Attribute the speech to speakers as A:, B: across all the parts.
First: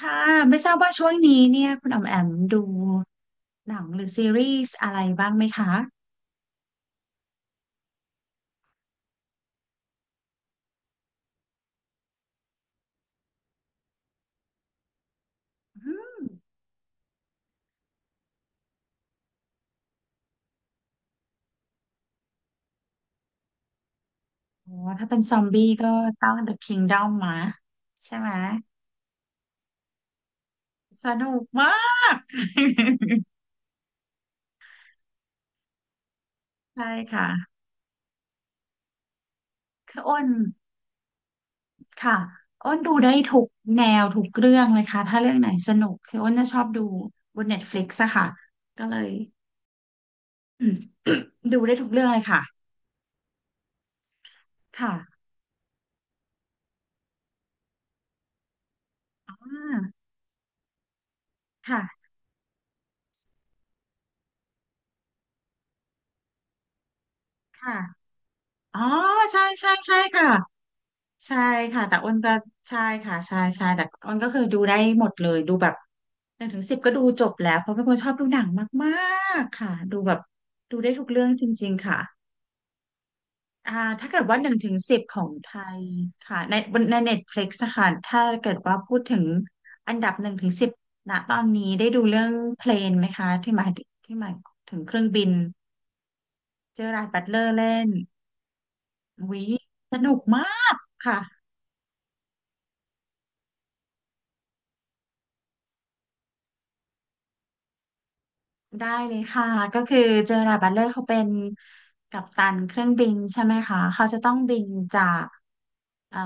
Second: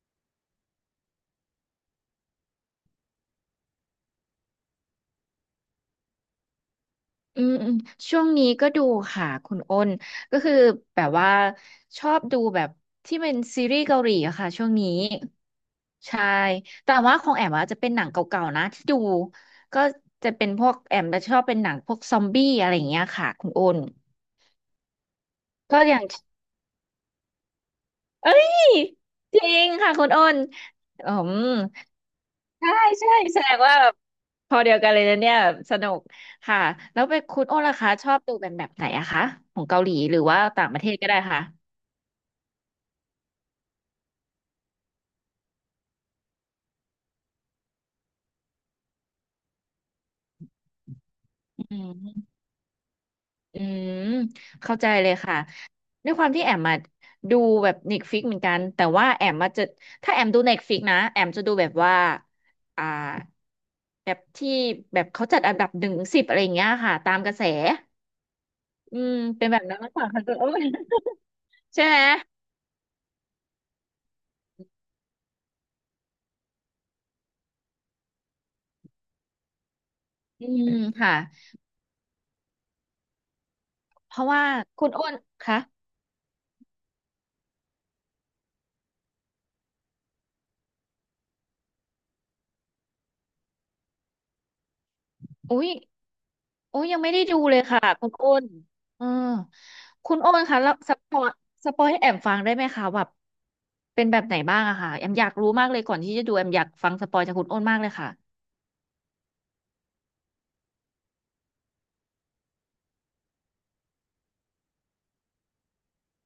A: ค่ะไม่ทราบว่าช่วงนี้เนี่ยคุณอ๋อมแอมดูหนังหรือซีรีส์อะไรบ้างไหมคะ
B: อืมอืมช่วงนี้ก็ดูค่ะคุณอ้นก็คือแบบว่าชอบดูแบบที่เป็นซีรีส์เกาหลีอะค่ะช่วงนี้
A: อื
B: ใช่
A: ม
B: แต่ว่าของแอมอะจะเป็นหนังเก่าๆนะที่ดูก็จะเป็นพวกแอมจะชอบเป็นหนังพวกซอมบี้อะไรอย่างเงี้ยค่ะคุณอ้น
A: โอ้ถ้าเป็นซอมบี้
B: ก็
A: ก็
B: อย่าง
A: ต้อง The Kingdom มาใช่ไหม
B: เอ้ยจริงค่ะคุณอ้น
A: ส
B: อื
A: นุก
B: ม
A: มาก
B: ใช่ใช่แส ดงว่าแบบพอเดียวกันเลยนะเนี่ยแบบสนุกค่ะ
A: ใช่
B: แล้วไป
A: ค่ะ
B: คุณโอ้ล่ะคะชอบดูเป็นแบบไหนอะคะของเกาหลี
A: คือ
B: หรื
A: อ้
B: อ
A: น
B: ว่าต่างประเทศก็ได้ค่ะ
A: ค่ะอ้นดูได้ทุกแนวทุกเรื่องเลยค่ะถ้าเรื่องไหนสนุกคืออ้นจะชอบดูบน Netflix อะค่ะก็เลยอืมดู
B: อื
A: ได้ทุกเรื่องเลย
B: ม
A: ค่ะ
B: อืมเข้าใจ
A: ค่ะ
B: เลยค่ะด้วยความที่แอมมาดูแบบเน็ตฟิกเหมือนกันแต่ว่าแอ
A: อ่
B: มมาจะ
A: า
B: ถ้าแอมดูเน็ตฟิกนะแอมจะดูแบบว่า
A: ค่ะ
B: อ่าแบบที่แบบเขาจัดอันดับหนึ่งสิบอะไรอย่างเงี้ยค่ะตามกระแส
A: ค่ะอ๋อ
B: อืม
A: ใช่
B: เป็นแบบ
A: ใช่
B: นั้นมาก
A: ใช่
B: กว่าค่ะ
A: ค่ะ
B: คุณโอ้
A: ใช่ ค่ะ
B: ใช่ไห
A: แต่
B: ม
A: อ้นก็ใช่ค่ะใช่ใช่แต่อ้นก็คือดูได้หมดเลยดูแบบหนึ่งถึงสิบก็ดูจบแล้วเพราะเป็นคนชอบดูหนังมากๆค่ะดูแบบ
B: อืม
A: ดูได้ทุก
B: ค่ะ
A: เรื่องจริงๆค่ะอ่าถ้า
B: เพ
A: เกิด
B: ราะ
A: ว่า
B: ว่า
A: หนึ่งถึง
B: คุณ
A: สิบ
B: อ้น
A: ของไท
B: คะ
A: ยค่ะในบนในเน็ตฟลิกซ์ค่ะถ้าเกิดว่าพูดถึงอันดับหนึ่งถึงสิบณตอนนี้ได้ดูเรื่องเพลนไหมคะที่หมายถึงเครื่องบิน
B: อุ้ย
A: เจอ
B: ยัง
A: ราร์ด
B: ไม่
A: บั
B: ได้
A: ตเล
B: ดู
A: อร์
B: เลย
A: เล่
B: ค่ะ
A: น
B: คุณอ้นเออ
A: วิสนุ
B: คุณ
A: ก
B: อ้
A: ม
B: นคะ
A: า
B: แล้
A: ก
B: วสป
A: ค่ะ
B: อยสปอยให้แอมฟังได้ไหมคะแบบเป็นแบบไหนบ้างอะค่ะแอมอยากรู้มากเลยก่อนที่จะดูแอมอยากฟังสปอยจากคุณอ้นมากเลยค่ะ
A: ได้เลยค่ะก็คือเจอราร์ดบัตเลอร์เขาเป็นกัปตันเครื่องบินใช่ไหมคะเขาจะต้องบินจากเอ่อ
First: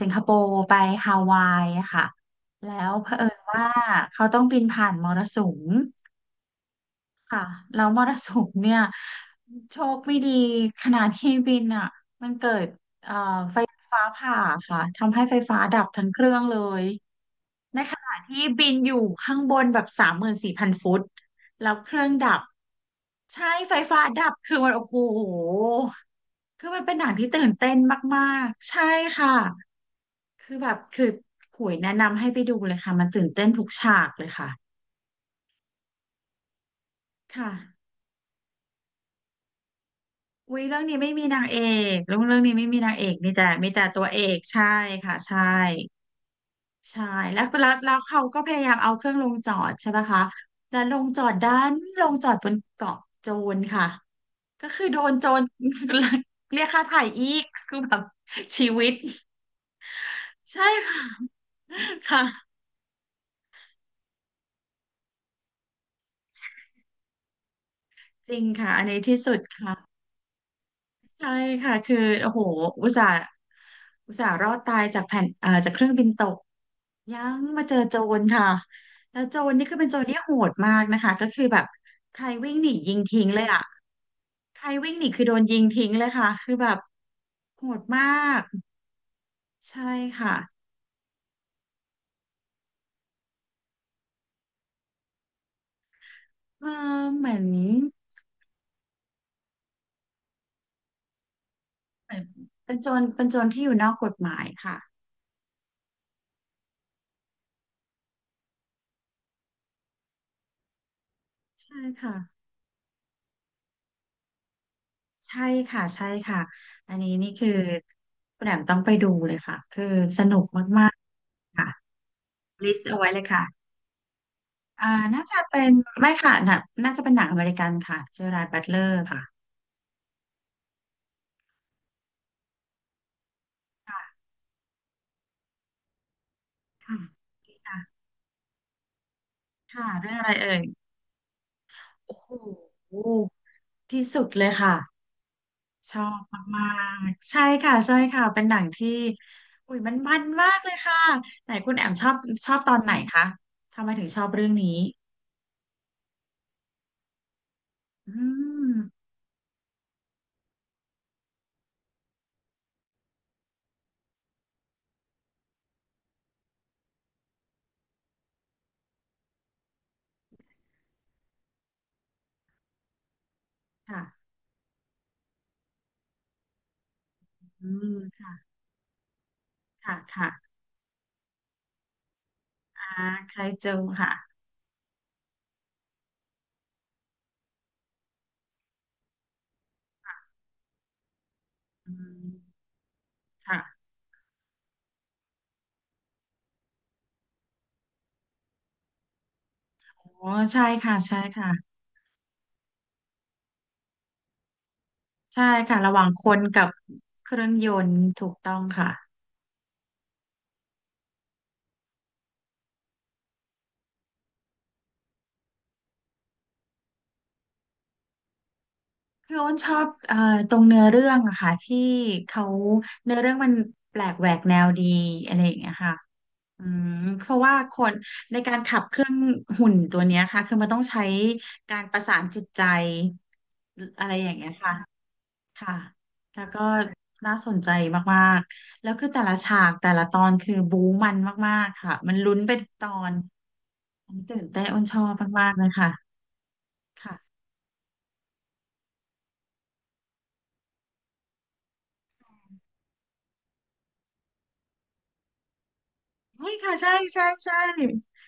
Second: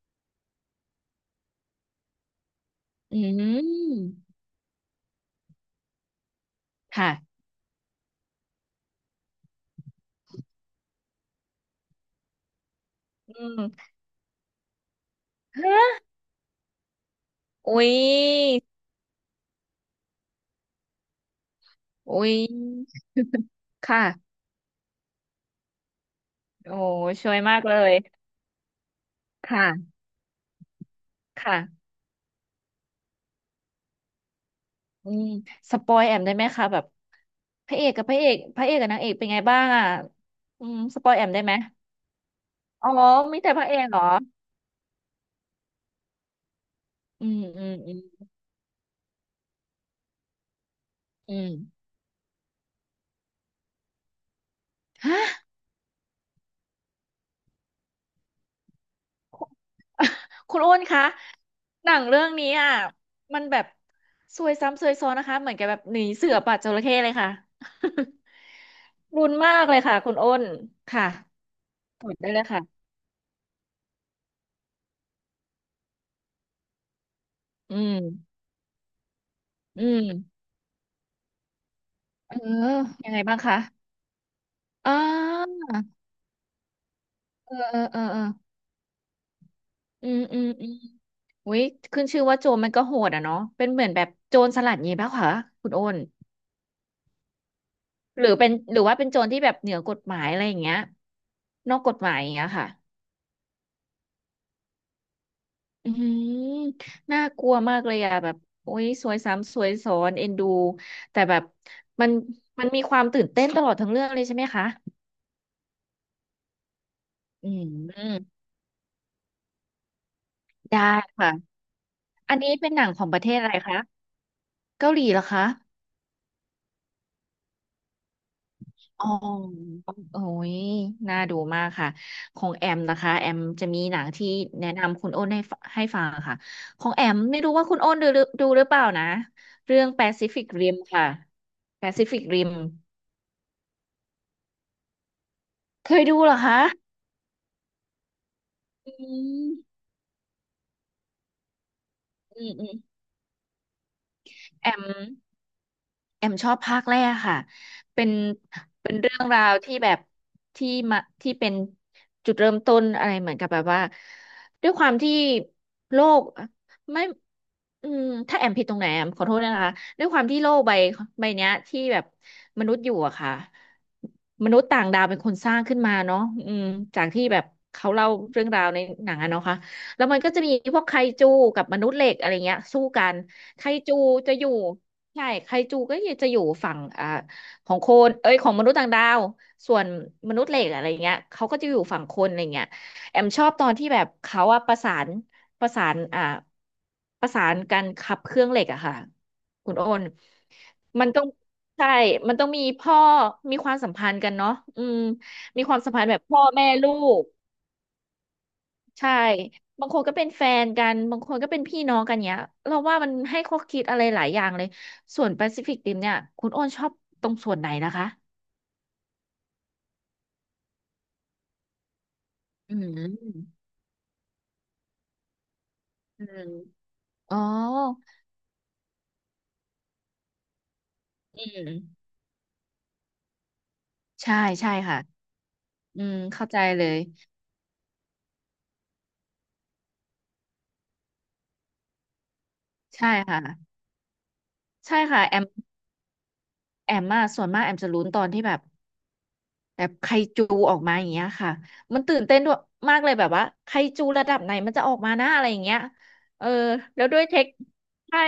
A: สิงคโปร์ไปฮาวายอะค่ะแล้วเผ
B: อื
A: อิญว่า
B: ม
A: เขาต้องบินผ่านมรสุม
B: ค่ะ
A: ค่ะแล้วมรสุมเนี่ยโชคไม่ดีขณะที่บินอ่ะมันเกิด
B: อืม
A: ฟ้าผ่าค่ะทำให้ไฟฟ้าดับ
B: ฮะ
A: ทั้งเครื่องเลย ใน
B: อุ้ย
A: ขณะที่บินอยู่ข้างบนแบบ34,000 ฟุตแล้วเครื่อง
B: อุ้
A: ดั
B: ย
A: บใช่ไฟฟ้าดับ
B: ค่ะ
A: คือมันโอ้โหคือ
B: โอ้
A: มันเป็นหนังที่
B: ช่วย
A: ตื่น
B: มาก
A: เต้
B: เล
A: น
B: ย
A: มากๆใช่ค่ะ
B: ค่ะ
A: คือแบบคือขุย
B: ค่ะ
A: แนะนำให้ไปดูเลยค่ะมันตื่นเต้นทุกฉากเลยค่ะ
B: อืมสปอยแอมได้ไหมคะแบบ
A: ค่ะ
B: พระเอกกับพระเอกกับนางเอกเป็นไงบ้างอ่ะ
A: อุ้ย
B: อืม
A: เรื่องนี้
B: สป
A: ไม่
B: อยแอ
A: มี
B: ม
A: นา
B: ได้
A: ง
B: ไหม
A: เอกเรื่องเรื่องนี้ไม่มี
B: อ๋อ
A: นางเอกมี
B: มี
A: แต่
B: แต่พ
A: มี
B: ระเอ
A: แต่
B: กเหร
A: ตั
B: อ
A: วเอกใช่ค่ะใช่ ใช่
B: อื
A: แล้
B: ม
A: ว
B: อื
A: แล้ว
B: ม
A: แล้
B: อื
A: ว
B: ม
A: เขาก็พยายามเอาเครื่องลงจอดใช่ปะคะแล้ว
B: อืม
A: ลงจอดบนเกาะโจรค่ะก็คือโดนโจ
B: ฮะ
A: ร เรียกค่าไถ่อีกคือแบบชีวิต
B: คุณ
A: ใช่
B: อ้นคะ
A: ค่ะ
B: หนังเรื่
A: ค่ะ
B: องนี้อ่ะมันแบบซวยซ้ำซวยซ้อนนะคะเหมือนกับแบบหนีเสือป่าจระเข้เลยค่ะ
A: จริงค่ะอันนี้ ที่
B: รุ
A: สุ
B: น
A: ด
B: มาก
A: ค่ะ
B: เลยค่ะคุณอ้นค่ะ
A: ใช่ค่ะคือ
B: กดได้
A: โอ้
B: เล
A: โห
B: ยค่ะ
A: อุตส่าห์อุตส่าห์รอดตายจากแผ่นเอ่อจากเครื่องบินตก ยังมาเจ
B: อื
A: อโจร
B: ม
A: ค่ะแล้วโจรนี่คือ
B: อื
A: เป็นโจรที่โห
B: ม
A: ดมากนะคะก็คือแบบใคร
B: เออ
A: วิ่งหนียิง
B: ยังไง
A: ทิ้ง
B: บ้าง
A: เลย
B: คะ
A: อ่ะใคร
B: อ๋
A: วิ่งหนีคือโดนยิ
B: อ
A: งทิ้งเลยค่ะคือแบบ
B: เออ
A: โห
B: เออ
A: ด
B: เออ
A: มา
B: เออ
A: กใช่
B: อืม
A: ค่ะ
B: อืมอืม อุ้ยขึ้นชื่อว่าโจรมันก็โหดอ่ะเนาะเป็นเหมือนแบบโจรสลัดงี้ป่ะคะคุณโอน
A: เออเหมือน
B: หรือเป็นหรือว่าเป็นโจรที่แบบเหนือกฎหมายอะไรอย่างเงี้ยนอกกฎห
A: เห
B: มา
A: มื
B: ย
A: อน
B: อย่างเงี้ยค่ะ
A: เป็นโจรที่อยู่นอกกฎหมายค่ะ
B: อืมน่ากลัวมากเลยอะแบบโอ้ยสวยซ้ำสวยซ้อนเอ็นดูแต่แบบ
A: ใช่
B: มัน
A: ค่ะ
B: มันมีความตื่นเต้นตลอดทั้งเรื่องเลยใช่ไหมคะ
A: ใช่ค่ะใช่ค่ะอันนี้นี่คื
B: อื
A: อ
B: ม
A: คุณแหม่มต้องไปดูเลยค่ะคือสนุก
B: ได้
A: มากๆ
B: ค่ะ
A: ค่ะ
B: อันนี้เป็
A: ลิ
B: น
A: ส
B: หนั
A: ต์
B: ง
A: เอา
B: ขอ
A: ไว้
B: งป
A: เล
B: ระ
A: ย
B: เทศ
A: ค่ะ
B: อะไรคะเกา
A: อ่า
B: หลีเหร
A: น่า
B: อ
A: จะ
B: คะ
A: เป็นไม่ค่ะหน่ะน่าจะเป็นหนังอเมริกันค่ะเจอราร์ดบัตเลอร์
B: อ๋อ
A: ค่ะ
B: โอ้ยน่าดูมากค่ะ ของแอมนะคะ แอมจะมีหนัง
A: ค่ะ
B: ที่แนะนำคุณโอ้นให้ฟังค่ะ ของ
A: ค่ะ
B: แอมไม่รู้ว่าคุ
A: ค่ะ
B: ณโอ้นดูหรือเปล่านะ เรื่อ
A: ค่ะ
B: ง
A: เรื่องอะไร
B: Pacific
A: เอ่ย
B: Rim ค่ะ
A: โอ้
B: Pacific
A: โห
B: Rim
A: ที่สุดเลยค่ะ
B: เค
A: ชอ
B: ยดู
A: บ
B: เหรอคะ
A: มากๆใช่ค่ะใช่ค่ะเป็นหนังที่
B: อื
A: อุ้ย
B: ม
A: มันมากเลยค่ะไหนคุณแอมชอบ
B: อื
A: ช
B: ม
A: อบ
B: อื
A: ต
B: ม
A: อนไหนคะทำไมถึงชอบเรื่อง
B: แอ
A: นี้
B: ม แอมชอบภาคแรกค่ะ เป็
A: อื
B: น
A: ม
B: เป็นเรื่องราวที่แบบที่มาที่เป็นจุดเริ่มต้นอะไรเหมือนกับแบบว่า ด้วยความที่โลกไม่อืมถ้าแอมผิดตรงไหนแอมขอโทษนะคะด้วยความที่โลกใบเนี้ยที่แบบมนุษย์อยู่อะค่ะ
A: ค่ะ
B: มนุษย์ต่างดาวเป็นคนสร้างขึ้นมาเนาะอืมจากที่แบบ
A: อื
B: เขา
A: ม
B: เล่า
A: ค่ะ
B: เรื่องราวในหนังอะเนาะค่ะ
A: ค่ะ
B: แล้วมัน
A: ค่ะ
B: ก็จะมีพวกไคจูกับมนุษย์เหล็กอะไรเงี้ยสู้
A: อ่า
B: กัน
A: ใคร
B: ไค
A: เจอ
B: จู
A: ค่ะ
B: จะอยู่ ใช่ไคจูก็จะอยู่ฝั่งของคนเอ้ยของมนุษย์ต่างดาว ส่วนมนุษย์เหล็กอะไรเงี้ยเขาก็จะอยู่
A: อื
B: ฝั่งค
A: ม
B: นอะไรเงี้ยแอมชอบตอน
A: ค่ะ
B: ที่แบบเขาอะประสานประสานอ่าประสานกันขับเครื่องเหล็กอะค่ะ คุณโอน
A: โอ้ใช่ค่ะ
B: มัน
A: ใช่
B: ต้อง
A: ค่ะ
B: ใช่มันต้องมีพ่อมีความสัมพันธ์กันเนาะอืม
A: ใช่
B: มีค
A: ค่ะ
B: วามสั
A: ระ
B: ม
A: ห
B: พั
A: ว่า
B: น
A: ง
B: ธ์แบบ
A: ค
B: พ่
A: น
B: อ
A: กั
B: แม่
A: บ
B: ลูก
A: เครื่องยนต์ถูกต้องค่ะ
B: ใช่ บางคนก็เป็นแฟนกัน บางคนก็เป็นพี่น้องกันเนี้ยเราว่ามันให้ข้อคิดอะไรหลายอย่างเลย ส่วนแปซิฟิกริมเนี่ย คุณโอ้นชอบตรงส่วนไหนนะคะ
A: พี่โอ้นชอบตรงเนื้อเรื่องอะค่ะที่เขา
B: อื
A: เนื้อเรื่องมัน
B: ม
A: แปลกแหวกแนวดีอะไรอย่างเงี้ยค่ะ
B: อืม
A: อืมเพ
B: อ๋อ
A: ราะว่าคนในการขับเครื่องหุ่นตัวเนี้ยค่ะคือมันต้องใช้
B: อื
A: การประ
B: ม
A: สานจิตใจอะไรอย่า
B: ใช่
A: งเงี้ย
B: ใช่
A: ค่ะ
B: ค่ะ
A: ค่ะ
B: อืม
A: แล้ว
B: เข้าใจ
A: ก็
B: เลย
A: น่าสนใจมากๆแล้วคือแต่ละฉากแต่ละตอนคือบู๊มันมากๆค่ะมันลุ้นไปทุกตอ
B: ใช่
A: น
B: ค่ะ
A: อันนี้ตื่นเต้นอ้นช
B: ใช่
A: อบ
B: ค่ะแอม
A: มากๆเลยค่ะ
B: แอม
A: ค่ะ
B: ส่วนมากแอมจะลุ้นตอนที่แบบ แบบไคจูออกมาอย่างเงี้ยค่ะมันตื่นเต้นด้วยมากเลยแบบว่าไคจูระดับไหนมันจะออกมาหน้าอะไรอย่างเงี้ยเออ
A: เฮ้ยค่ะใช่
B: แล้วด้วย
A: ใช่
B: เทค
A: ใช่
B: ใช่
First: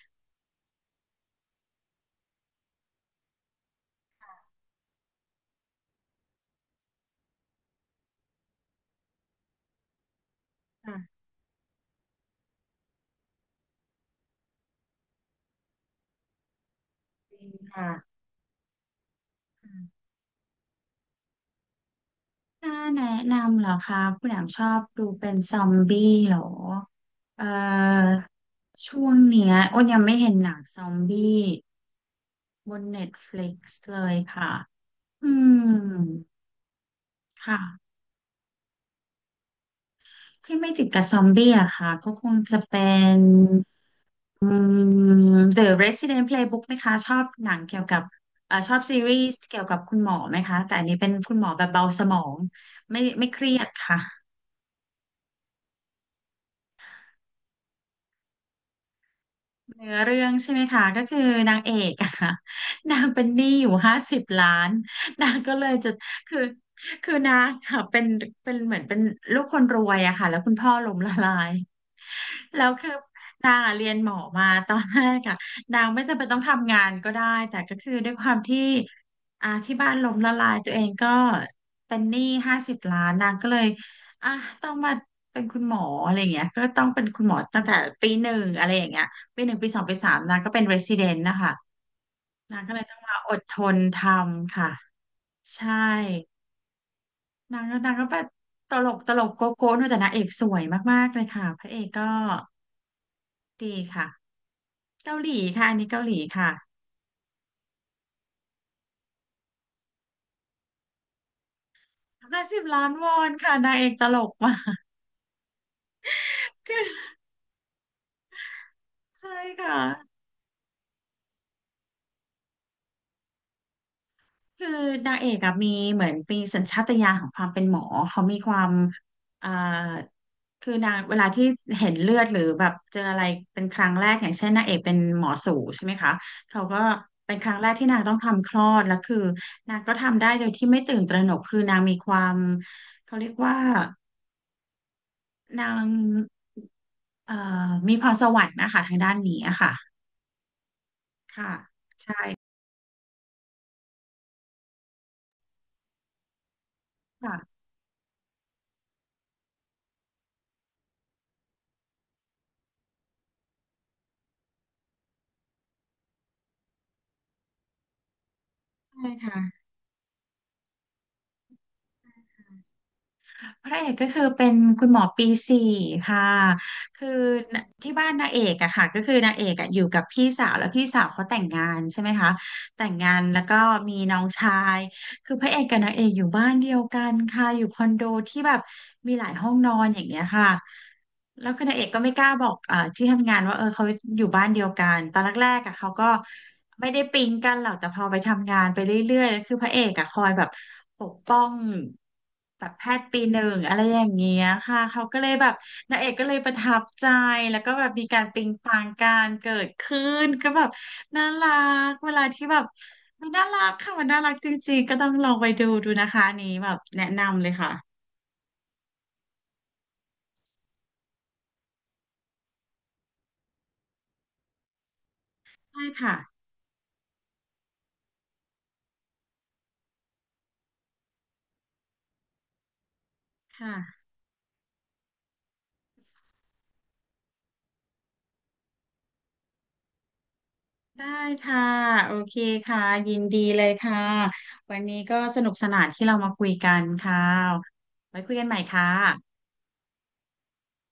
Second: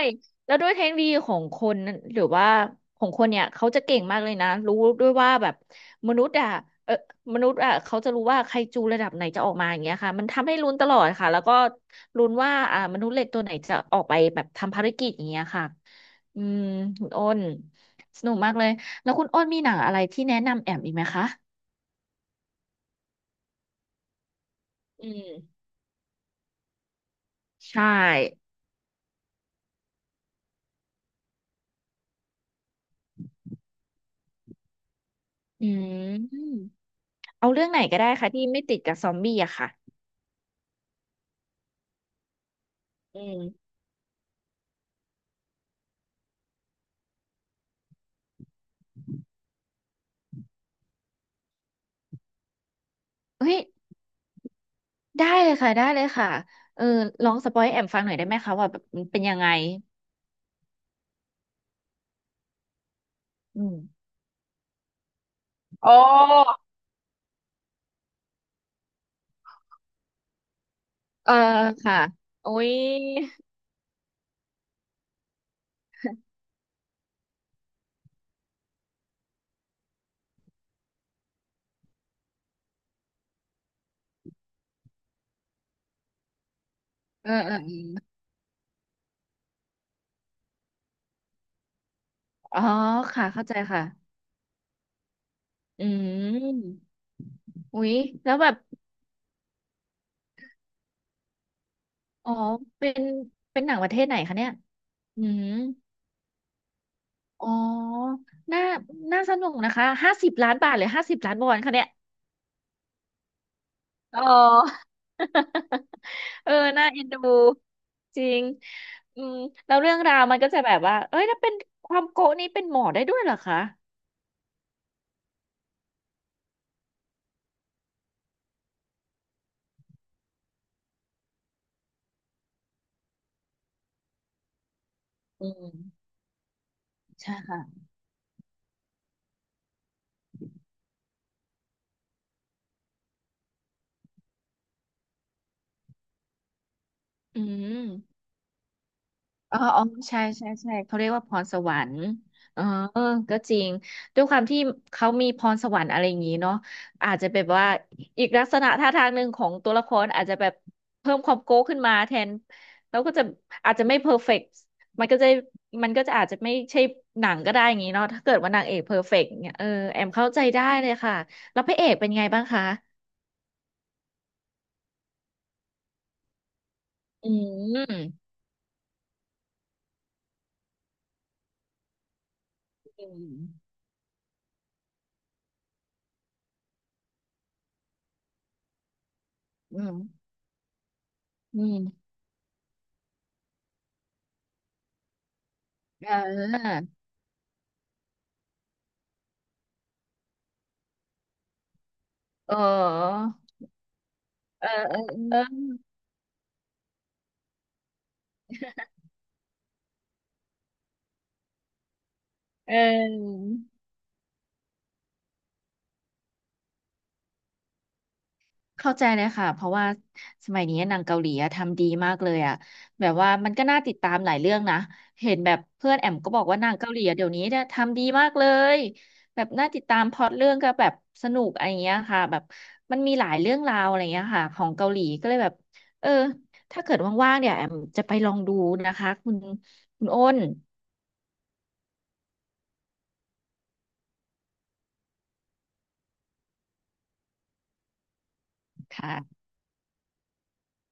B: แล้วด้วยเทคโนโลยีของคนนั้นหรือว่าของคนเนี่ยเขาจะเก่งมากเลยนะรู้ด้วยว่าแบบมนุษย์อะเออมนุษย์อะเขาจะรู้ว่าไคจูระดับไหนจะออกมาอย่างเงี้ยค่ะมันทำให้ลุ้นตล
A: ค่ะ
B: อดค่ะแล้วก็ลุ้นว่ามนุษย์เหล็กตัวไหนจะออกไปแบบทำภารกิจอย่างเงี้ยค่ะอืมคุณอ้
A: จ
B: น
A: ริงค่ะ
B: สนุกมากเลย แล้วคุณอ้นมีหนั
A: ค่ะ
B: งอะไรที่แนะนำแอมอีกไหมคะ
A: ถ้าแนะนำเหรอคะคุณแอมชอบดู
B: อื
A: เป็นซอ
B: ม
A: มบี้เหรอ เอ่
B: ใช่
A: อ ช่วงเนี้ยอ้นยังไม่เห็นหนังซอมบี้บนเน็ตฟลิกซ์เลยค่ะอื
B: อื
A: ม
B: มเอาเรื่องไหน
A: ค่ะ
B: ก็ได้ค่ะที่ไม่ติดกับซอมบี้อะค่ะ
A: ที่ไม่ติดกับซอมบี้อะค่ะก็คงจะเป็น
B: อืม
A: อืThe Resident Playbook ไหมคะ ชอบหนังเกี่ยวกับชอบซีรีส์เกี่ยวกับคุณหมอไหมคะ แต่อันนี้เป็นคุณหมอแบบเบาสมอง ไม่เค
B: เฮ้
A: รี
B: ย
A: ยดค่ะ
B: ได้เลยค่ะได้เลยค่ะเออลองสปอยให้แอมฟังหน่อยได้ไหมคะว่าแบบมันเป็นยังไง
A: เนื้อเรื่องใช่ไหมคะก็คือนางเอกอะค่ะ นางเป็นหนี้
B: อื
A: อยู่
B: ม
A: 50 ล้าน นางก็เลย
B: โอ
A: จะคือ
B: ้
A: คือนางค่ะเป็นลูกคนรวยอะค่ะแล้วคุณพ่อล้มละ
B: เอ
A: ลา
B: อ
A: ย
B: ค่ะโอ้
A: แล้ว
B: ย
A: คือนางอะเรียนหมอมาตอนแรกอะนางไม่จำเป็นต้องทำงานก็ได้แต่ก็คือด้วยความที่ที่บ้านล้มละลายตัวเองก็เป็นหนี้ห้าสิบล้านนางก็เลยอ่ะต้องมาเป็นคุณหมออะไรอย่างเงี้ยก็ต้องเป็นคุณ
B: เอ
A: ห
B: อ
A: มอ
B: เออ
A: ตั้ง
B: เ
A: แต่ปีหนึ่งอะไรอย่างเงี้ย ปี 1 ปี 2 ปี 3นางก็เป็น resident นะคะ
B: อ๋
A: นา
B: อ
A: งก็เลยต้องมา
B: ค่ะ
A: อด
B: เข้า
A: ท
B: ใจ
A: น
B: ค่ะ
A: ทำค่ะใช่
B: อืม
A: นางก็
B: อุ๊
A: นา
B: ย
A: งก็แบบ
B: แล้วแบบ
A: ตลกโก๊ะด้วยแต่นางเอกสวยมากๆเลยค่ะพระเอกก็
B: อ๋อเป็นเป็นห
A: ดี
B: นังประเท
A: ค่ะ
B: ศไหนคะเนี่ย
A: เกา
B: อื
A: หลี
B: ม
A: ค่ะอันนี้เกาหลีค่ะ
B: อ๋อน่าน่าสนุกนะคะห้าสิบล้านบาทหรือห้าสิบล้านวอนคะเนี่ย
A: 50,000,000 วอนค่ะนางเอกตล
B: อ๋อ
A: กมาก
B: เออน่าเอ็นดูจริงอื
A: ใช่
B: มแล้
A: ค่ะ
B: วเรื่องราวมันก็จะแบบว่าเอ้ยถ้าเป็นความโกะนี้เป็นหมอได้ด้วยเหรอคะ
A: คือนางเอกอะมีเหมือนมีสัญชาตญาณของความเป็นหมอเขามีความอ่าคือนางเวลาที่เห็นเลือดหรือแบบเจออะไรเป็นครั้งแรกอย่างเช่นนางเอกเป็นหมอ
B: อื
A: สู
B: ม
A: ใช่ไหมคะเขาก็
B: ใช่
A: เป็นครั้ง
B: ค่ะ
A: แรกที่นางต้องทำคลอดแล้วคือนางก็ทำได้โดยที่ไม่ตื่นตระหนกคือนางมีความเขาเรียกว่านางเอ่
B: อื
A: อ
B: ม
A: มีพรสวรรค์นะคะทางด้านนี้
B: อ๋
A: อะ
B: อ
A: ค่ะ
B: อ๋อใช่ใช่ใช่เขาเรียกว่าพร
A: ค่ะ
B: สวรรค์เออก็จริงด้วยความที่เขามีพรสวรรค์อะไรอย่างนี้เนาะอาจจะแบบ
A: ค่ะ
B: ว่าอีกลักษณะท่าทางหนึ่งของตัวละครอาจจะแบบเพิ่มความโก้ขึ้นมาแทนแล้วก็จะอาจจะไม่เพอร์เฟกต์มันก็จะมันก็จะอาจจะไม่ใช่หนังก็ได้อย่างนี้เนาะถ้าเกิดว่านางเอกเพอร์
A: ใช่
B: เฟกต์เนี่ย
A: ค่ะ
B: เออแอมเข้าใจได้เลยค่ะแล้วพระเอกเป็นไงบ้างคะ
A: พระเอกก็คือเป็นคุณหมอปี 4ค่ะคือ
B: อื
A: ที่บ้านนา
B: ม
A: งเอกอะค่ะก็คือนางเอกอะอยู่กับพี่สาวแล้วพี่สาวเขาแต่งงานใช่ไหมคะแต่ง
B: อื
A: งานแล้วก็
B: ม
A: มีน้องชายคือพระเอกกับนางเอกอยู่บ้านเดียวกันค่ะอยู่คอนโดที่แบบมีหลายห้องนอ
B: อื
A: นอย่างเงี้ย
B: ม
A: ค่ะแล้ว
B: อื
A: คือนางเอกก็
B: ม
A: ไม่กล้าบอกที่ทำงานว่าเออเขาอยู่บ้านเดียวกันตอนแรกๆอะเขาก็
B: เออ
A: ไม่ได้ปิ๊งกันหรอกแต่พอไปทำงานไปเรื่อยๆแล้วคือพระเอกอะคอยแบบปกป้อง
B: เอ
A: แบบแพทย์ปีหนึ่
B: อ
A: งอะไรอย่างเงี้ย
B: เออ
A: ค่ะ
B: เออ
A: เขาก็เลย
B: เออ
A: แบบนางเอกก็เลยประทับใจแล้วก็แบบมีการปิ๊งปังการเกิดขึ้นก็แบบน่ารักเวลาที่แบบ
B: เอ
A: มันน่า
B: อ
A: รักค่ะมันน่ารักจริงๆก็ต้องลองไปดูดูนะคะอันนี้แบบแนะนำเลยค่ะ
B: เข้าใจเลยค่ะเพราะว่าสมัยนี้หนังเกาหลีอะทำดีมากเลยอะแบบว่ามันก็น่าติดตามหลายเรื่องนะเห็นแบบ
A: ได้
B: เพื่อนแอ
A: ค่ะ
B: มก็บอกว่าหนังเกาหลีอะเดี๋ยวนี้เนี่ยทำดีมากเลยแบบน่าติดตามพล็อตเรื่องก็แบบสนุกอะไรอย่างเงี้ยค่ะแบบมันมีหลายเรื่องราวอะ
A: ค่ะ
B: ไรอย่างเงี้ยค่ะของเกาหลีก็เลยแบบเออถ้าเกิดว่างๆเนี่ยแอมจะไปลองดูนะคะคุณอ้น
A: ได้ค่ะโอเคค่ะยินดีเลยค่ะวันนี้ก็สนุกสนานที่เรามาคุยกันค่ะไว้คุยกันใหม่ค่ะ
B: ค่ะ